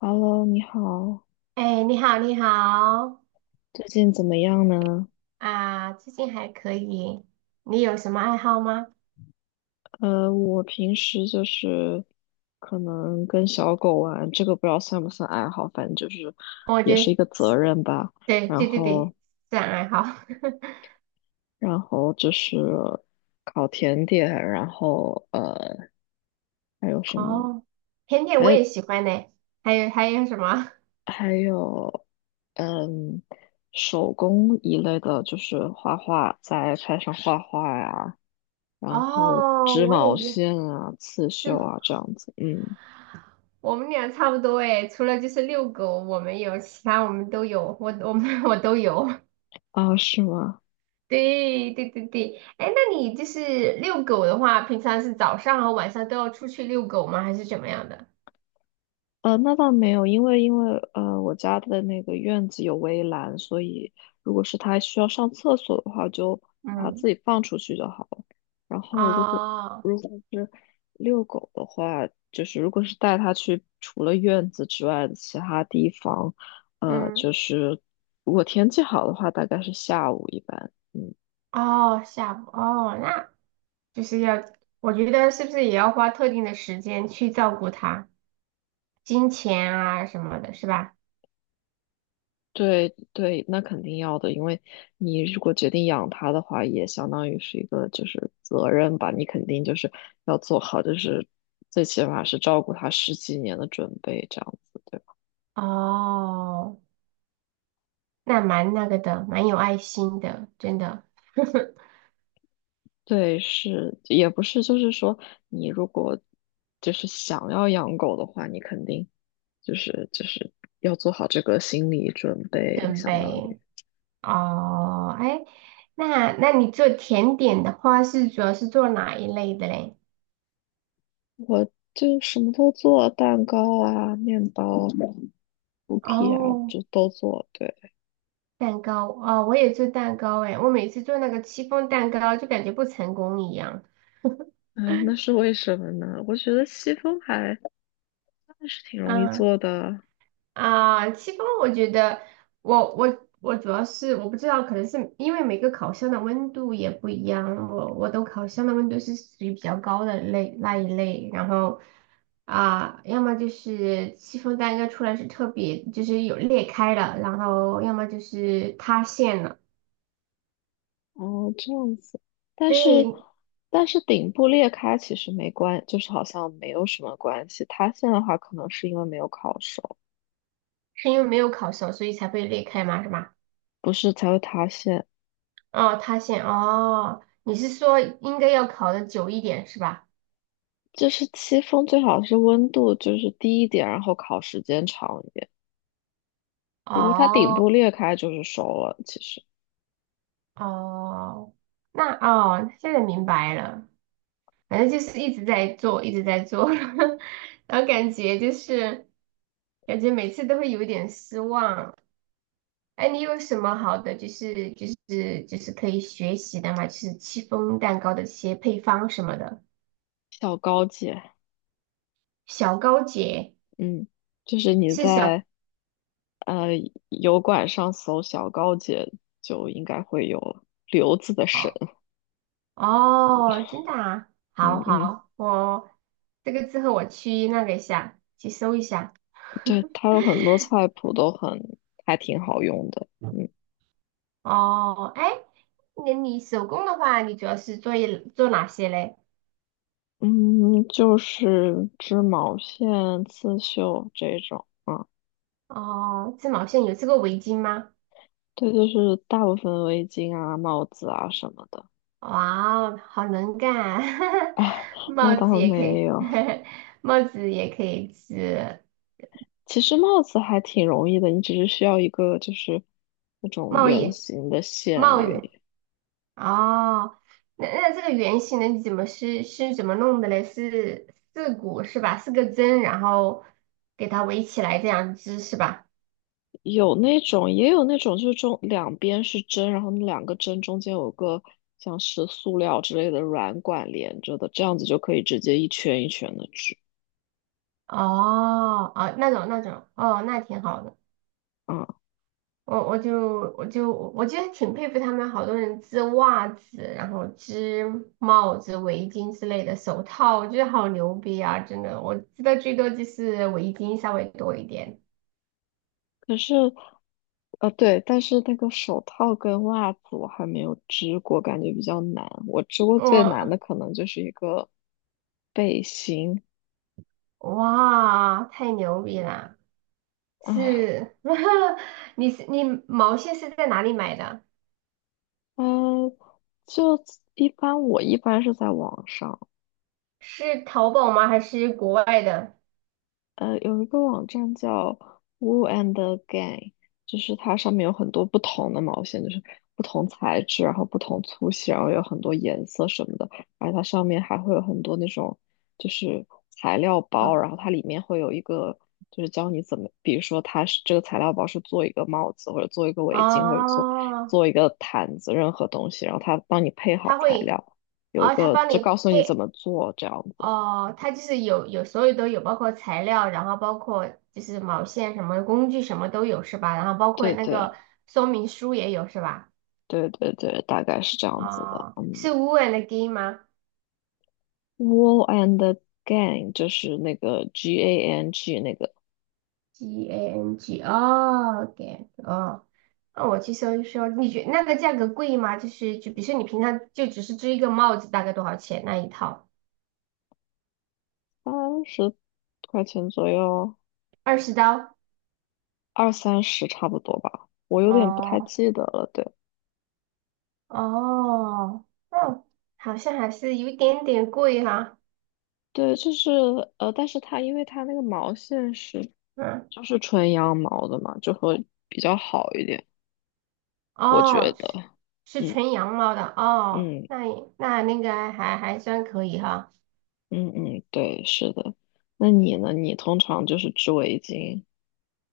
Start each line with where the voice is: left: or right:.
left: Hello，你好，
right: 哎，你好，你好
left: 最近怎么样呢？
right: 啊，最近还可以。你有什么爱好吗？
left: 我平时就是可能跟小狗玩，这个不知道算不算爱好，反正就是
right: 哦，我
left: 也
right: 觉
left: 是一
right: 得，
left: 个责任吧。
right: 对
left: 然
right: 对对
left: 后，
right: 对，自然爱好。
left: 然后，就是烤甜点，然后还有 什么？
right: 哦，甜点我
left: 还
right: 也喜欢呢。还有还有什么？
left: 还有嗯，手工一类的，就是画画，在 i 上画画呀，然后
right: 哦，
left: 织
right: 我也
left: 毛
right: 也，
left: 线啊、刺
right: 这
left: 绣
right: 对
left: 啊这样子，嗯。
right: 我们俩差不多哎，除了就是遛狗我没有，其他我们都有，我们 我都有。
left: 啊，是吗？
right: 对对对对，哎，那你就是遛狗的话，平常是早上和晚上都要出去遛狗吗？还是怎么样的？
left: 那倒没有，因为我家的那个院子有围栏，所以如果是它需要上厕所的话，就把它自
right: 嗯，
left: 己放出去就好了。然后如果
right: 哦。
left: 如果是遛狗的话，就是如果是带它去除了院子之外的其他地方，就
right: 嗯，
left: 是如果天气好的话，大概是下午一般。嗯，
right: 哦，下午，哦，那就是要，我觉得是不是也要花特定的时间去照顾他，金钱啊什么的，是吧？
left: 对对，那肯定要的，因为你如果决定养它的话，也相当于是一个就是责任吧，你肯定就是要做好，就是最起码是照顾它十几年的准备，这样子，对吧？
right: 哦，那蛮那个的，蛮有爱心的，真的。
left: 对，是，也不是，就是说你如果就是想要养狗的话，你肯定就是要做好这个心理准备，
right: 准
left: 相当于。
right: 备，哦，哎，那你做甜点的话，是主要是做哪一类的嘞？
left: 我就什么都做，蛋糕啊、面包、cookie 啊，
right: 哦，
left: 就都做，对。
right: 蛋糕，哦，我也做蛋糕，哎，我每次做那个戚风蛋糕，就感觉不成功一样。
left: 啊，那 是为什么呢？我觉得西风还是挺容易
right: 啊。
left: 做的。
right: 啊，戚风，我觉得我主要是我不知道，可能是因为每个烤箱的温度也不一样，我都烤箱的温度是属于比较高的类那一类，然后啊，要么就是戚风蛋糕出来是特别就是有裂开了，然后要么就是塌陷了，
left: 哦，这样子，但是
right: 对，
left: 但是顶部裂开其实没关，就是好像没有什么关系。塌陷的话，可能是因为没有烤熟，
right: 是因为没有烤熟，所以才会裂开嘛，是吧？
left: 不是才会塌陷。
right: 哦，塌陷，哦，你是说应该要烤的久一点是吧？
left: 就是戚风最好是温度就是低一点，然后烤时间长一点。如果它顶部
right: 哦。
left: 裂开就是熟了，其实
right: 哦，那哦，现在明白了，反正就是一直在做，一直在做，然后感觉就是感觉每次都会有一点失望。哎，你有什么好的就是可以学习的嘛？就是戚风蛋糕的一些配方什么的，
left: 小高级。
right: 小高姐
left: 嗯，就是你
right: 是
left: 在
right: 小
left: 呃，油管上搜小高姐就应该会有刘子的神，
right: 哦哦，真的啊，
left: 嗯
right: 好
left: 嗯，
right: 好，我这个之后我去那个一下，去搜一下。
left: 对，它有很多菜谱都很还挺好用的，嗯
right: 哦，哎，那你手工的话，你主要是做一做哪些嘞？
left: 嗯，就是织毛线、刺绣这种啊，
right: 哦，织毛线有织过围巾吗？
left: 对，就是大部分围巾啊、帽子啊什么的，
right: 哇哦，好能干啊
left: 啊，那
right: 帽子
left: 倒
right: 也可
left: 没
right: 以，
left: 有，
right: 帽子也可以织，
left: 其实帽子还挺容易的，你只是需要一个就是那种
right: 帽
left: 圆
right: 叶、
left: 形的线
right: 帽
left: 而
right: 叶。
left: 已。
right: 哦，那这个圆形的你怎么是怎么弄的嘞？是四股是吧？四个针，然后给它围起来这样织是吧？
left: 有那种，也有那种，就是中两边是针，然后那两个针中间有个像是塑料之类的软管连着的，这样子就可以直接一圈一圈的织
right: 哦，哦，那种那种，哦，那挺好的。
left: 啊。
right: 我觉得挺佩服他们，好多人织袜子，然后织帽子、围巾之类的，手套，我觉得好牛逼啊！真的，我织的最多就是围巾稍微多一点。
left: 可是，对，但是那个手套跟袜子我还没有织过，感觉比较难。我织过最难
right: 我
left: 的可能就是一个背心
right: 哇，太牛逼了！
left: 啊，
right: 是，你毛线是在哪里买的？
left: 呃，就一般我一般是在网上。
right: 是淘宝吗？还是国外的？
left: 有一个网站叫 Woo and Gang，就是它上面有很多不同的毛线，就是不同材质，然后不同粗细，然后有很多颜色什么的，而它上面还会有很多那种就是材料包，
right: 哦
left: 然后它里面会有一个就是教你怎么，比如说它是这个材料包是做一个帽子，或者做一个围巾，或者做
right: 哦，
left: 做一个毯子，任何东西，然后它帮你配好
right: 他
left: 材
right: 会，
left: 料，有一
right: 哦，他
left: 个
right: 帮
left: 就
right: 你
left: 告诉你怎
right: 配。
left: 么做这样子。
right: 哦，它就是有所有都有，包括材料，然后包括就是毛线什么工具什么都有是吧？然后包括
left: 对
right: 那
left: 对。
right: 个说明书也有是吧？
left: 对对对，大概是这样子的。
right: 哦，
left: 嗯
right: 是 Woo and Gang 吗
left: ，Wall and the Gang 就是那个 G A N G 那个
right: ？GANG 哦，Gang 哦，那我去搜一搜，你觉那个价格贵吗？就是就比如说你平常就只是织一个帽子，大概多少钱那一套？
left: 30块钱左右，
right: 20刀？
left: 二三十差不多吧，我有点不太
right: 哦
left: 记得了。对
right: 哦，哦，好像还是有一点点贵哈、
left: 对，就是但是它因为它那个毛线是
right: 嗯。
left: 就是纯羊毛的嘛，就会比较好一点，我觉
right: 哦，
left: 得。
right: 是
left: 嗯
right: 纯羊毛的哦，
left: 嗯
right: 那也那个还算可以哈。
left: 嗯嗯，对，是的。那你呢？你通常就是织围巾？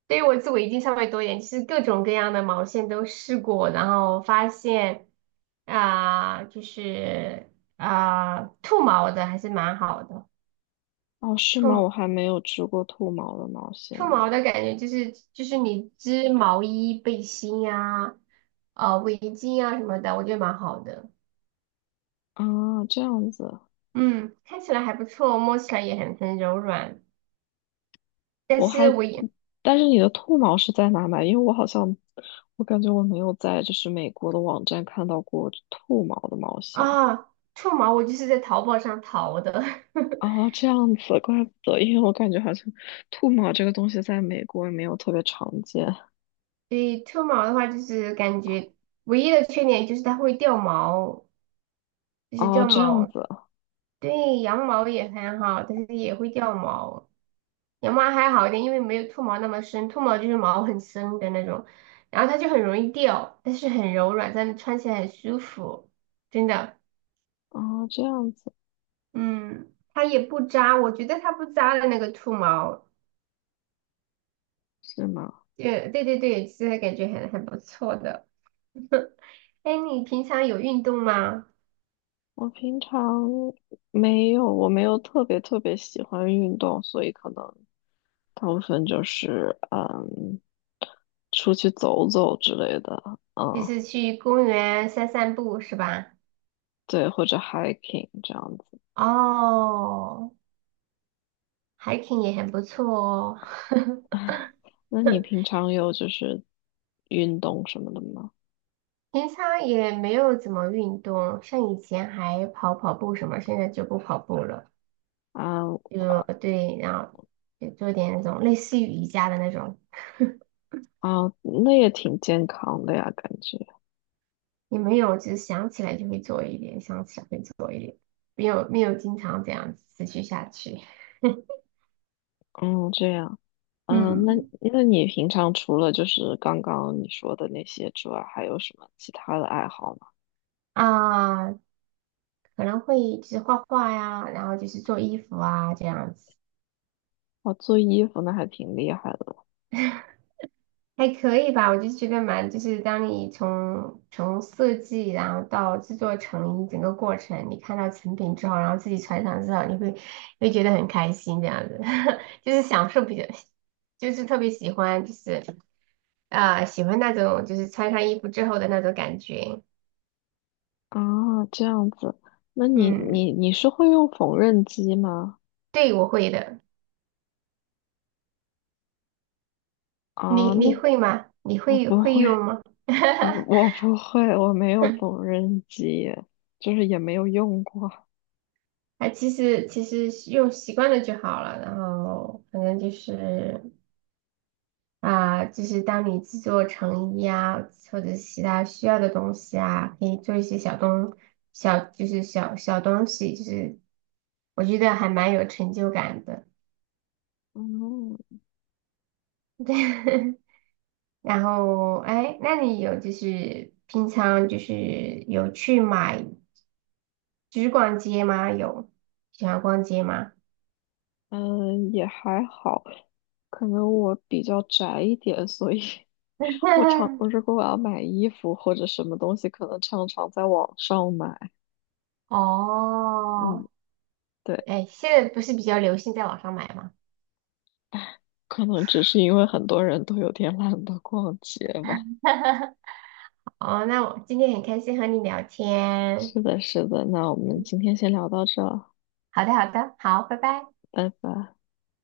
right: 对于我织围巾上稍微多一点，其实各种各样的毛线都试过，然后发现啊、就是啊、兔毛的还是蛮好的，
left: 哦，是吗？
right: 兔
left: 我还没有织过兔毛的毛线
right: 兔毛的感觉就是你织毛衣、背心呀、啊、围巾呀什么的，我觉得蛮好的。
left: 啊，这样子，
right: 嗯，看起来还不错，摸起来也很柔软，但
left: 我
right: 是
left: 还，
right: 我也。
left: 但是你的兔毛是在哪买？因为我好像，我感觉我没有在就是美国的网站看到过兔毛的毛线。
right: 啊，兔毛我就是在淘宝上淘的，
left: 哦，这样子，怪不得，因为我感觉好像兔毛这个东西在美国也没有特别常见。
right: 所以兔毛的话就是感觉唯一的缺点就是它会掉毛，就是
left: 哦，
right: 掉
left: 这样
right: 毛。
left: 子，
right: 对，羊毛也很好，但是也会掉毛。羊毛还好一点，因为没有兔毛那么深，兔毛就是毛很深的那种，然后它就很容易掉，但是很柔软，但是穿起来很舒服，真的。
left: 哦，这样子，
right: 嗯，它也不扎，我觉得它不扎的那个兔毛，
left: 是吗？
right: 对对对对，其实感觉很不错的。哎，你平常有运动吗？
left: 我平常没有，我没有特别特别喜欢运动，所以可能。大部分就是出去走走之类的，
right: 就
left: 嗯，
right: 是去公园散散步是吧？
left: 对，或者 hiking 这样子。
right: 哦，hiking 也很不错哦。
left: 那你平常有就是运动什么的吗？
right: 平常也没有怎么运动，像以前还跑跑步什么，现在就不跑步了。
left: 啊
right: 就对，然后也做点那种类似于瑜伽的那种。
left: 啊，那也挺健康的呀，感觉。
right: 也没有，就是想起来就会做一点，想起来会做一点，没有没有经常这样子持续下去。
left: 嗯，这样。嗯，那
right: 嗯
left: 那你平常除了就是刚刚你说的那些之外，还有什么其他的爱好吗？
right: 啊，可能会就是画画呀，然后就是做衣服啊这样子，
left: 哇，做衣服那还挺厉害的
right: 还可以吧。我就觉得蛮，就是当你从设计，然后到制作成衣整个过程，你看到成品之后，然后自己穿上之后，你会觉得很开心这样子，就是享受比较，就是特别喜欢，就是啊、喜欢那种就是穿上衣服之后的那种感觉。
left: 啊，这样子。那你
right: 嗯，
left: 你你是会用缝纫机吗？
right: 对，我会的。
left: 啊，
right: 你
left: 那
right: 你会吗？你
left: 我
right: 会
left: 不
right: 会
left: 会，
right: 用吗？
left: 我不会，我没有缝纫机，就是也没有用过。
right: 哎，其实用习惯了就好了。然后反正就是啊、就是当你制作成衣啊，或者是其他需要的东西啊，可以做一些小东小，就是小小东西，就是我觉得还蛮有成就感的。
left: 嗯
right: 对，然后哎，那你有就是平常就是有去买，就是逛街吗？有喜欢逛街吗？
left: 嗯，也还好，可能我比较宅一点，所以 我常 我如果我要买衣服或者什么东西，可能常常在网上买。嗯，
right: 哦，
left: 对，
right: 哎，现在不是比较流行在网上买吗？
left: 可能只是因为很多人都有点懒得逛街吧。
right: 哦，那我今天很开心和你聊天。
left: 是的，是的，那我们
right: 嗯，
left: 今天先聊到这儿，
right: 好的，好的，好，拜拜。
left: 拜拜。